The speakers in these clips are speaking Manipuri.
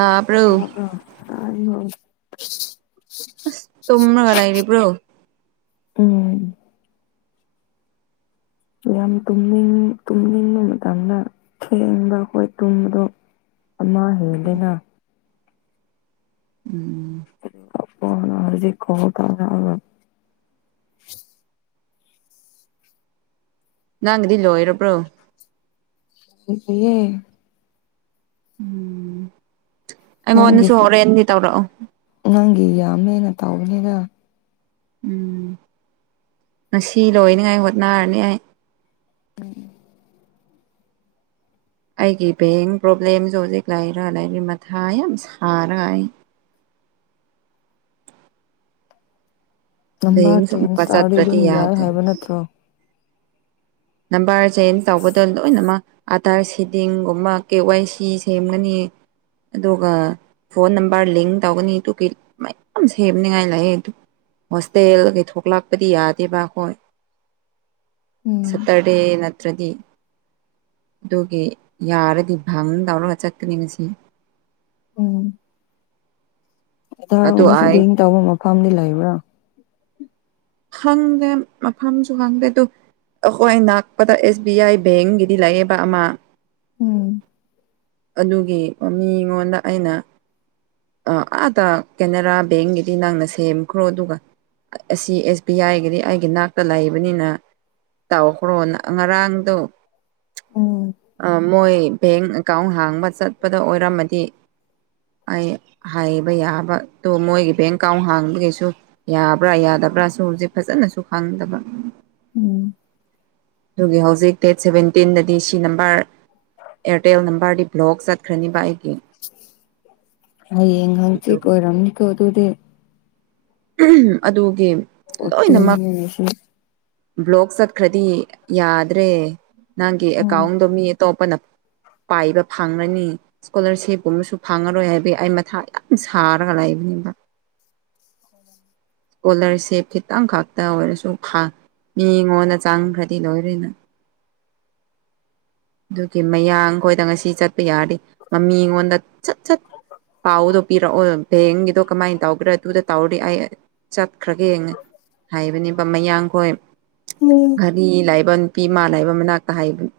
ꯇꯥꯕ꯭ꯔꯣ ꯑ ꯑ ꯑ ꯑꯁ ꯇꯨꯝ꯭ꯔꯒꯂ ꯂꯩꯔꯤꯕ꯭ꯔꯣ ꯎꯝ ꯌꯥꯝ ꯇꯅꯤꯡ ꯇꯨꯝꯅꯤꯡ ꯅꯨꯃꯤꯀꯗ ꯊꯦꯡꯕ ꯑꯩꯈꯣꯏ ꯇꯨꯝꯕꯗꯣ ꯑꯃ ꯍꯦꯜꯗꯅ ꯎꯝ ꯄ ꯀꯣ ꯊ ꯅꯪꯒꯤꯗꯤ ꯂꯣꯏꯔꯕ꯭ꯔꯣ ꯍ ꯀꯦ ꯎꯝ ꯅꯪꯒꯤ ꯑꯩꯉꯣꯟꯗꯁꯨ ꯍꯣꯔꯦꯟꯗꯤ ꯇꯧꯔꯛꯑꯣ ꯅꯪꯒꯤ ꯌꯥꯝꯃꯦꯅ ꯇꯧꯕꯅꯤꯗ ꯎꯝ ꯉꯁꯤ ꯂꯣꯏꯅꯤꯉꯥꯏ ꯍꯣꯠꯅꯔꯅꯤ ꯑꯩ ꯑꯩꯒꯤ ꯕꯦꯡ ꯄ꯭ꯔꯣꯕ꯭ꯂꯦꯝꯁꯨ ꯍꯧꯖꯤꯛ ꯂꯥꯏꯔ ꯂꯥꯏꯔꯤ ꯃꯊꯥ ꯌꯥꯝ ꯁꯥꯔ ꯑꯩ ꯅꯕꯥꯔ ꯕꯦꯡꯁꯨ ꯆꯦꯟꯖ ꯑꯃꯨꯛꯀ ꯇꯥꯔꯗꯤ ꯆꯠꯇ꯭ꯔꯗꯤ ꯑꯗꯨꯝ ꯌꯥꯏ ꯌꯥꯗꯦ ꯍꯥꯏꯕ ꯅꯠꯇ꯭ꯔꯣ ꯅꯕꯥꯔꯁꯦ ꯇꯧꯕꯗꯣ ꯂꯣꯏꯅꯃꯛ ꯑꯥꯗꯥꯔ ꯁꯤꯗꯤꯡꯒꯨꯝꯕ ꯀꯦ ꯋꯥꯏ ꯁꯤ ꯁꯦꯝꯒꯅꯤ ꯑꯗꯨꯒ ꯐꯣꯟ ꯅꯝꯕꯔ ꯂꯤꯡ ꯇꯧꯒꯅꯤ ꯑꯗꯨꯒꯤ ꯃꯌꯥꯝ ꯁꯦꯝꯅꯤꯉꯥꯏ ꯂꯥꯛꯑꯦ ꯑꯗꯨ ꯍꯣꯁꯇꯦꯜ ꯗꯒꯤ ꯊꯣꯛꯂꯛꯄꯗꯤ ꯌꯥꯗꯦꯕ ꯑꯩꯈꯣꯏ ꯎꯝ ꯁꯇꯔꯗꯦ ꯅꯠꯇ꯭ꯔꯗꯤ ꯑꯗꯨꯒꯤ ꯌꯥꯔꯗꯤ ꯚꯪ ꯇꯧꯔꯒ ꯆꯠꯀꯅꯤ ꯉ ꯁꯤ ꯎꯝ ꯑꯙ꯭ꯔꯥ ꯑꯗꯨ ꯉꯁꯤꯗꯤ ꯑꯩ ꯂꯤꯡ ꯇꯧꯕ ꯃꯐꯝꯗꯤ ꯂꯩꯕ꯭ꯔꯥ ꯍꯪꯗꯦ ꯃꯐꯝꯁꯨ ꯈꯪꯗꯦ ꯑꯗꯨ ꯑꯩꯈꯣꯏ ꯅꯛꯄꯗ ꯑꯦꯁ ꯕꯤ ꯑꯥꯏ ꯕꯦꯡꯒꯤꯗꯤ ꯂꯩꯌꯦꯕ ꯑꯃ ꯎꯝ ꯑꯗꯨꯒꯤ ꯃꯤꯉꯣꯟꯗ ꯑꯩꯅ ꯑꯥꯗ ꯀꯦꯅꯔꯥ ꯕꯦꯡꯒꯤꯗꯤ ꯅꯪꯅ ꯁꯦꯝꯈ꯭ꯔꯣ ꯑꯗꯨꯒ ꯑꯁꯤ ꯑꯦꯁ ꯕꯤ ꯑꯥꯏ ꯒꯤꯗꯤ ꯑꯩꯒꯤ ꯅꯥꯛꯇ ꯂꯩꯕꯅꯤꯅ ꯇꯧꯈ꯭ꯔꯣꯅ ꯉꯔꯥꯡꯗꯣ ꯎꯝ ꯑꯥ ꯃꯣꯏ ꯕꯦꯡ ꯑꯦꯀꯥꯎꯟ ꯍꯥꯡꯕ ꯆꯠꯄꯗ ꯑꯣꯏꯔꯝꯃꯗꯤ ꯑꯩ ꯍꯥꯏꯕ ꯌꯥꯕ ꯑꯗꯣ ꯃꯣꯏꯒꯤ ꯕꯦꯡ ꯑꯦꯀꯥꯎꯟ ꯍꯥꯡꯕꯒꯤꯁꯨ ꯌꯥꯕ꯭ꯔ ꯌꯥꯗꯕ꯭ꯔ ꯑꯩꯁꯦ ꯐꯖꯅꯁꯨ ꯈꯪꯗꯕ ꯎꯝ ꯑꯗꯨꯒꯤ ꯍꯧꯖꯤꯛ ꯗꯦꯠ ꯁꯚꯦꯟꯇꯤꯟꯗꯗꯤ ꯁꯤ ꯅꯝꯕꯔ ꯑꯦꯌꯥꯔꯇꯦꯜ ꯅꯝꯕꯔꯗꯤ ꯕ꯭ꯂꯣꯛ ꯆꯠꯈ꯭ꯔꯅꯤꯕ ꯑꯩꯒꯤ ꯍꯌꯦꯡ ꯍꯪꯁꯤꯠ ꯑꯣꯏꯔꯝꯅꯤ ꯀꯣ ꯑꯗꯨꯗꯤ ꯎꯝ ꯑꯗꯨꯒꯤ ꯂꯣꯏꯅꯃꯛ ꯐꯣꯔꯇꯤꯟꯅꯦ ꯉꯁꯤ ꯕ꯭ꯂꯣꯛ ꯆꯠꯈ꯭ꯔꯗꯤ ꯌꯥꯗ꯭ꯔꯦ ꯅꯪꯒꯤ ꯎꯝ ꯑꯦꯀꯥꯎꯟꯗꯣ ꯃꯤ ꯑꯇꯣꯞꯄꯅ ꯄꯥꯏꯕ ꯐꯪꯒꯅꯤ ꯏꯁꯀꯣꯂꯔꯁꯤꯞꯀꯨꯝꯕꯁꯨ ꯐꯪꯉꯔꯣꯏ ꯍꯥꯏꯕꯒꯤ ꯑꯩ ꯃꯊꯥ ꯌꯥꯝ ꯁꯥꯔꯒ ꯂꯩꯕꯅꯦꯕ ꯏꯁꯀꯣꯂꯔꯁꯤꯞ ꯈꯤꯇꯪ ꯈꯛꯇ ꯑꯣꯏꯔꯁꯨ ꯃꯤꯉꯣꯟꯗ ꯆꯪꯈ꯭ꯔꯗꯤ ꯂꯣꯏꯔꯦꯅ ꯑꯗꯨꯒꯤ ꯃꯌꯥꯡꯈꯣꯏꯗ ꯉꯁꯤ ꯆꯠꯄ ꯌꯥꯔꯗꯤ ꯃꯤꯉꯣꯟꯗ ꯁꯠ ꯆꯠ ꯄꯥꯎꯗꯣ ꯄꯤꯔꯛꯑꯣ ꯕꯦꯡꯒꯤꯗꯣ ꯀꯃꯥꯏꯅ ꯇꯧꯒ꯭ꯔꯥ ꯑꯗꯨꯗ ꯇꯧꯔꯤ ꯑꯩ ꯆꯠꯈ꯭ꯔꯒꯦ ꯍꯥꯏꯕꯅꯦꯕ ꯃꯌꯥꯡꯈꯣꯏ ꯘꯔꯤ ꯂꯩꯕ ꯅꯨꯄꯤ ꯏꯃꯥ ꯂꯩꯕ ꯃꯅꯥꯛꯇ ꯍꯥꯏꯕꯅꯤ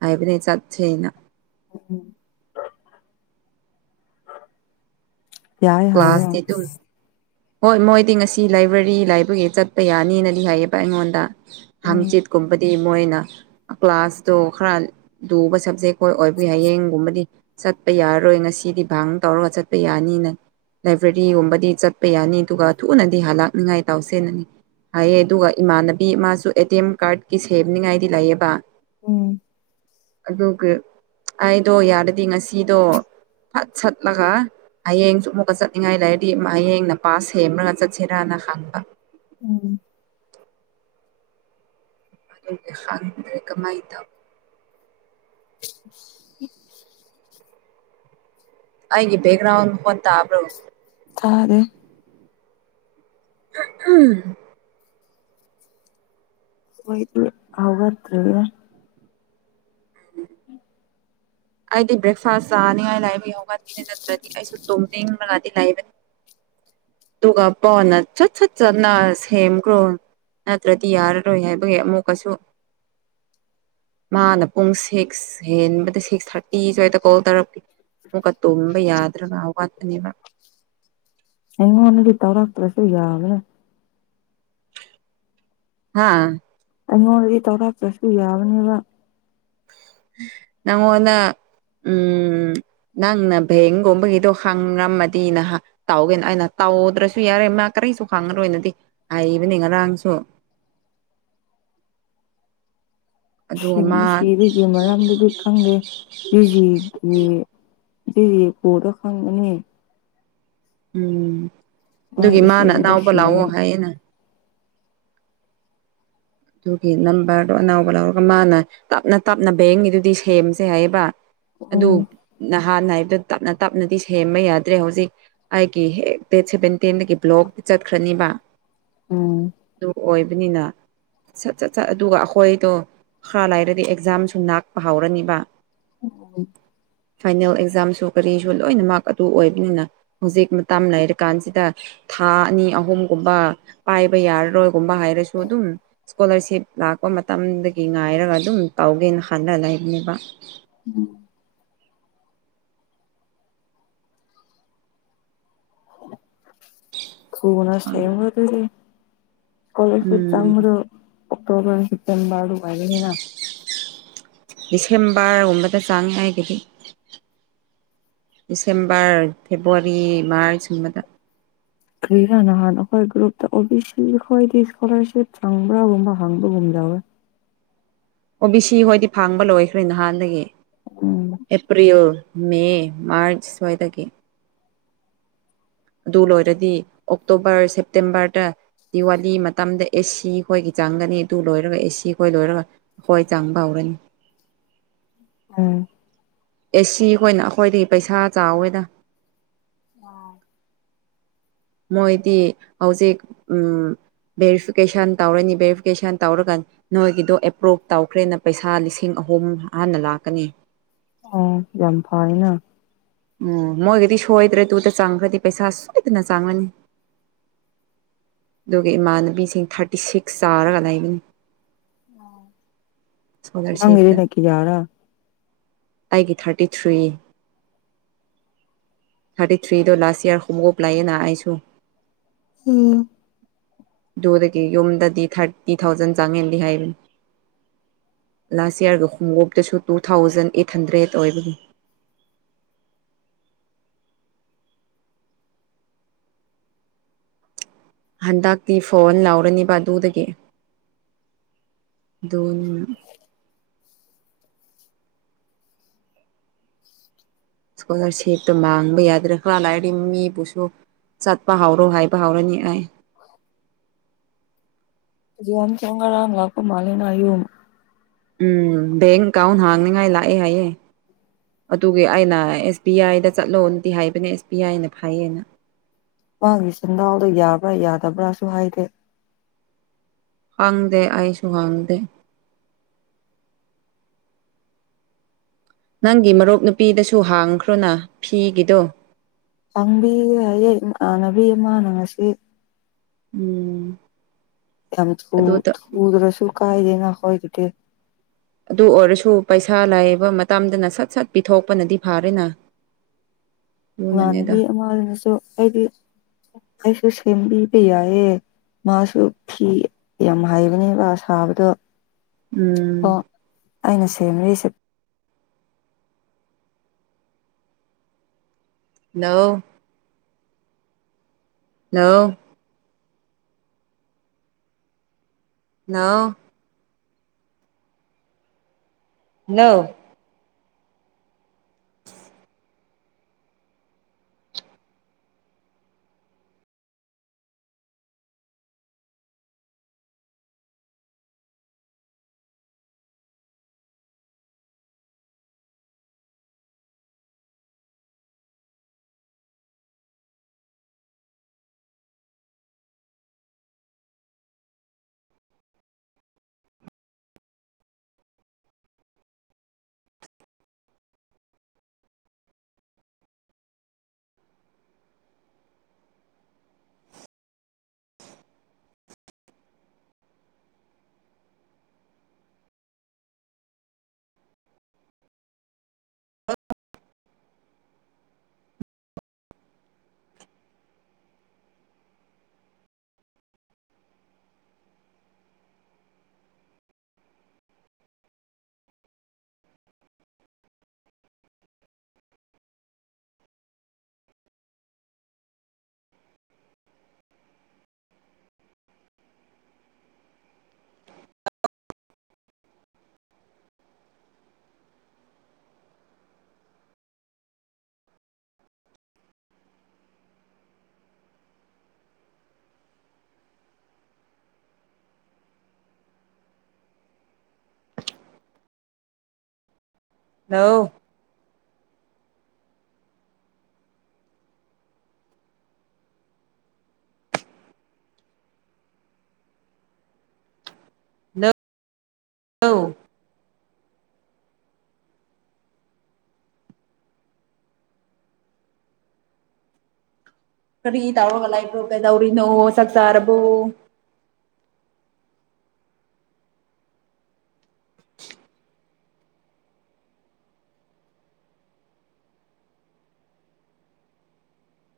ꯍꯥꯏꯕꯅꯦ ꯆꯠꯁꯦꯅ ꯎꯝ ꯌꯥꯏ ꯍꯥꯏꯕ꯭ꯔꯣ ꯀ꯭ꯂꯥꯁꯇꯤ ꯗꯨꯝ ꯍꯣꯏ ꯃꯣꯏꯗꯤ ꯉꯁꯤ ꯂꯥꯏꯕ꯭ꯔꯦꯔꯤ ꯂꯩꯕꯒꯤ ꯆꯠꯄ ꯌꯥꯅꯤꯅꯗꯤ ꯍꯥꯏꯌꯦꯕ ꯑꯩꯉꯣꯟꯗ ꯎꯝ ꯍꯥꯡꯆꯤꯠꯀꯨꯝꯕꯗꯤ ꯃꯣꯏꯅ ꯀ꯭ꯂꯥꯁꯇꯣ ꯈꯔ ꯂꯨꯕ ꯁꯕꯖꯦꯛ ꯑꯣꯏꯕꯅꯤꯅ ꯍꯌꯦꯡꯒꯨꯝꯕꯗꯤ ꯆꯠꯄ ꯌꯥꯔꯔꯣꯏ ꯉꯁꯤꯗꯤ ꯚꯥꯡ ꯇꯧꯔꯒ ꯆꯠꯄ ꯌꯥꯅꯤꯅ ꯂꯥꯏꯕ꯭ꯔꯦꯔꯤꯒꯨꯝꯕꯗꯤ ꯆꯠꯄ ꯌꯥꯅꯤ ꯑꯗꯨꯒ ꯊꯨꯅꯗꯤ ꯍꯜꯂꯛꯛꯅꯤꯉꯥꯏ ꯇꯧꯁꯦꯅꯅꯤ ꯍꯥꯏꯌꯦ ꯑꯗꯨꯒ ꯏꯃꯥꯟꯅꯕꯤ ꯃꯥꯁꯨ ꯑꯦ ꯇꯤ ꯑꯦꯝ ꯀꯥꯔꯗꯀꯤ ꯁꯦꯝꯕꯅꯤꯉꯥꯏꯗꯤ ꯂꯩꯑꯦꯕ ꯎꯝ ꯑꯗꯨꯒ ꯑꯩꯗꯣ ꯌꯥꯔꯗꯤ ꯉꯁꯤꯗꯣ ꯐꯠ ꯁꯠꯂꯒ ꯍꯌꯦꯡꯁꯨ ꯑꯃꯨꯛ ꯆꯠꯅꯤꯡꯉꯥꯏ ꯂꯩꯥꯔꯗꯤ ꯍꯌꯦꯡꯅ ꯄꯥꯁ ꯁꯦꯝꯃꯒ ꯆꯠꯁꯤꯔꯅ ꯍꯪꯕ ꯎꯝ ꯑꯗꯨꯒꯤ ꯈꯥꯡꯗ꯭ꯔꯦ ꯀꯃꯥꯏꯅ ꯇꯧ ꯑꯩꯒꯤ ꯕꯦꯛꯒ꯭ꯔꯥꯎꯟꯗ ꯑꯣꯠ ꯇꯥꯕ꯭ꯔꯣ ꯇꯥꯔꯦ ꯎꯝ ꯎꯝ ꯍꯣꯏ ꯍꯧꯒꯇ꯭ꯔꯤ ꯎꯝ ꯑꯩꯗꯤ ꯕ꯭ꯔꯦꯛꯐꯥꯁ ꯆꯥꯅꯤꯡꯉꯥꯏ ꯂꯩꯕꯒꯤꯍꯧꯒꯠꯄꯅꯤ ꯅꯠꯇ꯭ꯔꯗꯤ ꯑꯩꯁꯨ ꯇꯨꯝꯅꯤꯡꯕꯅꯗꯤ ꯂꯩꯔꯦ ꯑꯗꯨꯒ ꯀꯣꯟꯅ ꯁꯠ ꯁꯠ ꯆꯠꯅꯔꯁꯤꯒꯨꯝ ꯅꯠꯇ꯭ꯔꯗꯤ ꯌꯥꯔꯔꯣꯏ ꯍꯥꯏꯕꯒꯤ ꯑꯃꯨꯛꯀꯁꯨ ꯃꯥꯅ ꯄꯨꯡ ꯁꯤꯛꯁ ꯍꯦꯟꯕꯗ ꯁꯤꯛꯁ ꯊꯥꯔꯇꯤ ꯁ꯭ꯋꯥꯏꯗ ꯀꯣꯜ ꯇꯧꯔꯛꯀꯦ ꯑꯃꯨꯛꯀ ꯇꯨꯝꯕ ꯌꯥꯗ꯭ꯔꯒ ꯋꯥꯠꯄꯅꯦꯕ ꯏ ꯑꯣꯟꯅꯇꯔꯥꯛꯇꯔꯁꯨ ꯌꯥꯕꯅ ꯍꯥꯥ ꯑꯩꯉꯣꯟꯗꯗꯤ ꯆꯥꯎꯧꯔꯥꯛꯇ꯭ꯔꯁꯨ ꯌꯥꯕꯅꯦꯕ ꯅꯪꯉꯣꯟꯅ ꯎꯝ ꯅꯪꯅ ꯚꯦꯡꯒꯨꯝꯕꯒꯤꯗꯣ ꯍꯪꯔꯝꯃꯗꯤ ꯅꯍ ꯇꯥꯎꯒꯦꯅ ꯑꯩꯅ ꯇꯥꯎꯗ꯭ꯔꯁꯨ ꯌꯥꯔꯦ ꯃꯥ ꯀꯔꯤꯁꯨ ꯈꯥꯡꯉꯔꯣꯏꯅꯣꯗꯤ ꯍꯥꯏꯔꯤꯕꯅꯤ ꯉꯔꯥꯡꯁꯨ ꯑꯗꯨꯒ ꯁꯤꯡꯕ ꯃꯥ ꯁꯤꯕꯒꯤ ꯃꯔꯝꯗꯗꯤ ꯈꯪꯗꯦ ꯦꯖꯤꯒꯤ ꯦꯖꯤ ꯀꯣꯗ ꯈꯪꯒꯅꯤ ꯎꯝ ꯑꯗꯨꯒꯤ ꯃꯥꯒꯤ ꯃꯥꯅ ꯁꯦꯝꯗꯣ ꯑꯅꯥꯎꯕ ꯂꯥꯛꯑꯣ ꯁꯤꯕꯅꯤ ꯍꯥꯏꯌꯦꯅ ꯑꯗꯨꯒꯤ ꯅꯝꯕꯔꯗꯣ ꯑꯅꯕ ꯂꯧꯔꯒ ꯃꯥꯅ ꯇꯞꯅ ꯇꯞꯅ ꯕꯦꯡꯒꯤꯗꯨꯗꯤ ꯁꯦꯝꯁꯦ ꯍꯥꯏꯌꯦꯕ ꯑꯗꯨ ꯎꯝ ꯅꯍꯥꯟ ꯍꯥꯏꯕꯗ ꯇꯞꯅ ꯇꯞꯅꯗꯤ ꯁꯦꯝꯕ ꯌꯥꯗ꯭ꯔꯦ ꯍꯧꯖꯤꯛ ꯑꯩꯒꯤ ꯗꯦꯠ ꯁꯦꯕꯦꯟꯇꯦꯟꯗꯒꯤ ꯕ꯭ꯂꯣꯛ ꯆꯠꯈ꯭ꯔꯅꯤꯕ ꯎꯝ ꯑꯗꯨ ꯑꯣꯏꯕꯅꯤꯅ ꯁꯠ ꯆꯠ ꯁꯠ ꯑꯗꯨꯒ ꯑꯩꯈꯣꯏꯗꯣ ꯈꯔ ꯂꯥꯏꯔꯗꯤ ꯑꯦꯛꯖꯥꯝꯁꯨ ꯉꯥꯛꯄ ꯍꯧꯔꯅꯤꯕ ꯎꯝ ꯐꯥꯏꯅꯦꯜ ꯑꯦꯛꯖꯥꯝꯁꯨ ꯀꯔꯤꯁꯨ ꯂꯣꯏꯅ ꯃꯥꯔꯛ ꯑꯗꯨ ꯑꯣꯏꯕꯅꯤꯅ ꯍꯧꯖꯤꯛ ꯃꯇꯝ ꯂꯩꯔ ꯀꯥꯟꯁꯤꯗ ꯊꯥ ꯑꯅꯤ ꯑꯍꯨꯝꯒꯨꯝꯕ ꯄꯥꯏꯕ ꯌꯥꯔꯔꯣꯏꯒꯨꯝꯕ ꯍꯥꯏꯔꯁꯨ ꯑꯗꯨꯝ ꯏꯁꯀꯣꯂꯥꯔꯁꯤꯞ ꯂꯥꯛꯄ ꯃꯇꯝꯗꯒꯤ ꯉꯥꯏꯔꯒ ꯑꯗꯨꯝ ꯇꯧꯒꯦꯅ ꯈꯟꯅ ꯂꯩꯕꯅꯦꯕ꯫ ꯎꯝ ꯊꯨꯅꯁ ꯊꯕ ꯑꯗꯨꯗꯤ ꯏꯁꯀꯣꯂꯔꯁꯤꯞ ꯎꯝ ꯆꯥꯡꯕ꯭ꯔꯣ ꯑꯣꯛꯇꯣꯕꯔ ꯁꯦꯞꯇꯦꯝꯔ ꯑꯗꯨ ꯑꯣꯏꯒꯅꯤꯅ ꯗꯤꯁꯦꯝꯕꯔꯒꯨꯝꯕꯗ ꯆꯪꯉꯦ ꯑꯩꯒꯤꯗꯤ꯫ ꯗꯤꯁꯦꯝꯕꯔ ꯐꯦꯕꯨꯋꯥꯔꯤ ꯃꯥꯔꯆꯒꯤ ꯃꯇꯝ ꯀꯔꯤꯔ ꯍꯥꯟꯅ ꯍꯥꯟꯅ ꯑꯩꯈꯣꯏ ꯒ꯭ꯔꯨꯞꯇ ꯑꯣ ꯕꯤ ꯁꯤ ꯑꯩꯈꯣꯏꯗꯤ ꯏꯁꯀꯣꯂꯥꯔꯁꯤꯞ ꯆꯪꯕ꯭ꯔꯥꯒꯨꯝꯕ ꯍꯥꯡꯕꯒꯨꯝ ꯌꯥꯎꯋꯦ꯫ ꯑꯣ ꯕꯤ ꯁꯤ ꯍꯣꯏꯗꯤ ꯐꯥꯡꯕ ꯂꯣꯏꯈ꯭ꯔꯦ ꯅꯍꯥꯟꯗꯒꯤ ꯎꯝ ꯑꯦꯄ꯭ꯔꯤꯜ ꯃꯦ ꯃꯥꯔꯆ ꯁꯋꯥꯢ ꯗꯒꯤ꯫ ꯑꯗꯨ ꯂꯣꯏꯔꯗꯤ ꯑꯣꯛꯇꯣꯕꯔ ꯁꯦꯞꯇꯦꯝꯕꯔꯗ ꯗꯤꯋꯥꯂꯤ ꯃꯇꯝꯗ ꯑꯦꯁꯤ ꯍꯣꯏꯒꯤ ꯆꯥꯡꯒꯅꯤ ꯑꯗꯨ ꯂꯣꯏꯔꯒ ꯑꯦꯁꯤ ꯈꯣꯏ ꯂꯣꯏꯔꯒ ꯍꯣꯏ ꯆꯪꯕꯍꯧꯔꯅꯤ꯫ ꯎꯝ꯫ ꯑꯦꯁꯤ ꯈꯣꯏꯅ ꯑꯩꯈꯣꯏꯗꯒꯤ ꯄꯩꯁꯥ ꯆꯥꯎꯋꯦꯗ꯫ ꯑꯥ꯫ ꯃꯣꯏꯗꯤ ꯍꯧꯖꯤꯛ ꯚꯦꯔꯤꯐꯤꯀꯦꯁꯟ ꯇꯧꯔꯅꯤ ꯚꯦꯔꯤꯐꯤꯀꯦꯁꯟ ꯇꯧꯔꯀꯥꯟ ꯅꯣꯏꯒꯤꯗꯣ ꯑꯦꯄ꯭ꯔꯣꯚ ꯇꯧꯈ꯭ꯔꯦꯅ ꯄꯩꯁꯥ ꯂꯤꯁꯤꯡ ꯑꯍꯨꯝ ꯍꯥꯟꯅ ꯂꯥꯛꯀꯅꯤ꯫ ꯎꯝ ꯌꯥꯝ ꯐꯩꯅ꯫ ꯎꯝ ꯃꯣꯏꯒꯗꯤ ꯁꯣꯏꯗ꯭ꯔꯦ ꯇꯨꯗ ꯆꯪꯈ꯭ꯔꯗꯤ ꯄꯩꯁꯥ ꯁꯣꯏꯗꯅ ꯆꯪꯉꯅꯤ꯫ ꯑꯗꯨꯒꯤ ꯏꯃꯥꯟꯅꯕꯤꯁꯤꯡ ꯊꯥꯔꯇꯤ ꯁꯤꯛꯁ ꯆꯥꯔꯒ ꯂꯩꯒꯅꯤ ꯑꯥ꯫ ꯏꯁꯀꯣꯂꯥꯔꯁꯤꯞꯇ ꯑꯩꯒꯤ ꯊꯥꯔꯇꯤ ꯊ꯭ꯔꯤ ꯊꯥꯔꯇꯤ ꯊ꯭ꯔꯤꯗ ꯂꯥꯁ ꯏꯌꯔ ꯈꯨꯡꯉꯨꯞ ꯂꯥꯏꯌꯦꯅ ꯑꯩꯁꯨ꯫ ꯎꯝ꯫ ꯑꯗꯨꯗꯒꯤ ꯌꯨꯝꯗꯗꯤ ꯊꯥꯔꯇꯤ ꯊꯥꯎꯖꯟ ꯆꯪꯉꯦꯗꯤ ꯍꯥꯏꯕꯅꯤ꯫ ꯂꯥꯁ ꯌꯔꯒ ꯈꯣꯡꯎꯞꯇꯁꯨ ꯇꯨ ꯊꯥꯎꯖꯟ ꯑꯦꯠ ꯍꯟꯗ꯭ꯔꯦꯠ ꯑꯣꯏꯕꯒꯤ ꯍꯟꯗꯛꯇꯤ ꯐꯣꯟ ꯂꯧꯔꯅꯤꯕ ꯑꯗꯨꯗꯒꯤ ꯑꯗꯨꯅ ꯏꯁꯀꯣꯂꯥꯔꯁꯤꯞꯇꯣ ꯃꯥꯡꯕ ꯌꯥꯗ꯭ꯔꯦ ꯈ꯭ꯔꯥ ꯂꯥꯏꯗꯤ ꯃꯤꯕꯨꯁꯨ ꯆꯠꯄ ꯍꯧꯔꯣ ꯍꯥꯏꯕ ꯍꯧꯔꯅꯤ ꯑꯩ꯫ ꯉꯔꯥꯡ ꯂꯥꯛꯄ ꯃꯥꯂꯤꯅ ꯌꯨ꯫ ꯎꯝ ꯕꯦꯡ ꯑꯦꯀꯥꯎꯟ ꯍꯥꯡꯅꯤꯉꯥꯏ ꯂꯥꯛꯑꯦ ꯍꯥꯏꯌꯦ ꯑꯗꯨꯒꯤ ꯑꯩꯅ ꯑꯦꯁ ꯕꯤ ꯑꯥꯏꯗ ꯆꯠꯂꯣꯅꯗꯤ ꯍꯥꯏꯕꯅꯦ ꯑꯦꯁ ꯕꯤ ꯑꯥꯏꯅ ꯐꯩꯌꯦꯅ꯫ ꯃꯥꯒꯤ ꯁꯦꯟꯗꯥꯎꯗꯣ ꯌꯥꯕ꯭ꯔꯥ ꯌꯥꯗꯕ꯭ꯔꯥꯁꯨ ꯍꯥꯏꯗꯦ꯫ ꯈꯪꯗꯦ ꯑꯩꯁꯨ ꯈꯪꯗꯦ꯫ ꯅꯪꯒꯤ ꯃꯔꯨꯞ ꯅꯨꯄꯤꯗꯁꯨ ꯍꯥꯡꯈ꯭ꯔꯣꯅ ꯐꯤꯒꯤꯗꯣ꯫ ꯄꯥꯡꯕꯤꯕ ꯌꯥꯌꯦ ꯏꯃꯥꯟꯅꯕꯤ ꯑꯃꯅ ꯉꯁꯤ ꯎꯝ꯫ ꯌꯥꯝ ꯑꯗꯨꯗ ꯊꯨꯗ꯭ꯔꯁꯨ ꯀꯥꯏꯗꯦꯅ ꯈꯣꯏꯒꯤꯗꯤ꯫ ꯑꯗꯨ ꯑꯣꯏꯔꯁꯨ ꯄꯩꯁꯥ ꯂꯥꯏꯕ ꯃꯇꯝꯗꯅ ꯁꯠ-ꯁꯠ ꯄꯤꯊꯣꯛꯄꯅꯗꯤ ꯐꯥꯔꯦꯅ꯫ ꯑꯗꯨꯅꯅꯦꯗ ꯏꯃꯥꯟꯅꯕꯤ ꯑꯃꯅꯁꯨ ꯑꯩꯗꯤ ꯑꯩꯁꯨ ꯁꯦꯝꯕꯤꯕ ꯌꯥꯏꯌꯦ꯫ ꯃꯥꯁꯨ ꯐꯤ ꯌꯥꯝ ꯍꯩꯕꯅꯦꯕ ꯁꯥꯕꯗꯣ꯫ ꯎꯝ ꯑꯣ ꯑꯩꯅ ꯁꯦꯝꯔꯤꯁꯦ ꯅꯣ꯫ ꯍꯜꯂꯣ꯫ ꯂꯥꯛꯑꯣ꯫ ꯍꯂꫭ ꯍꯜꯂꫭ [unintelligible] ꯀꯔꯤ ꯇꯧꯔꯒ ꯂꯩꯕ꯭ꯔꯣ ꯀꯩꯗꯧꯔꯤꯅꯣ ꯆꯥꯛ ꯆꯥꯔꯕꯣ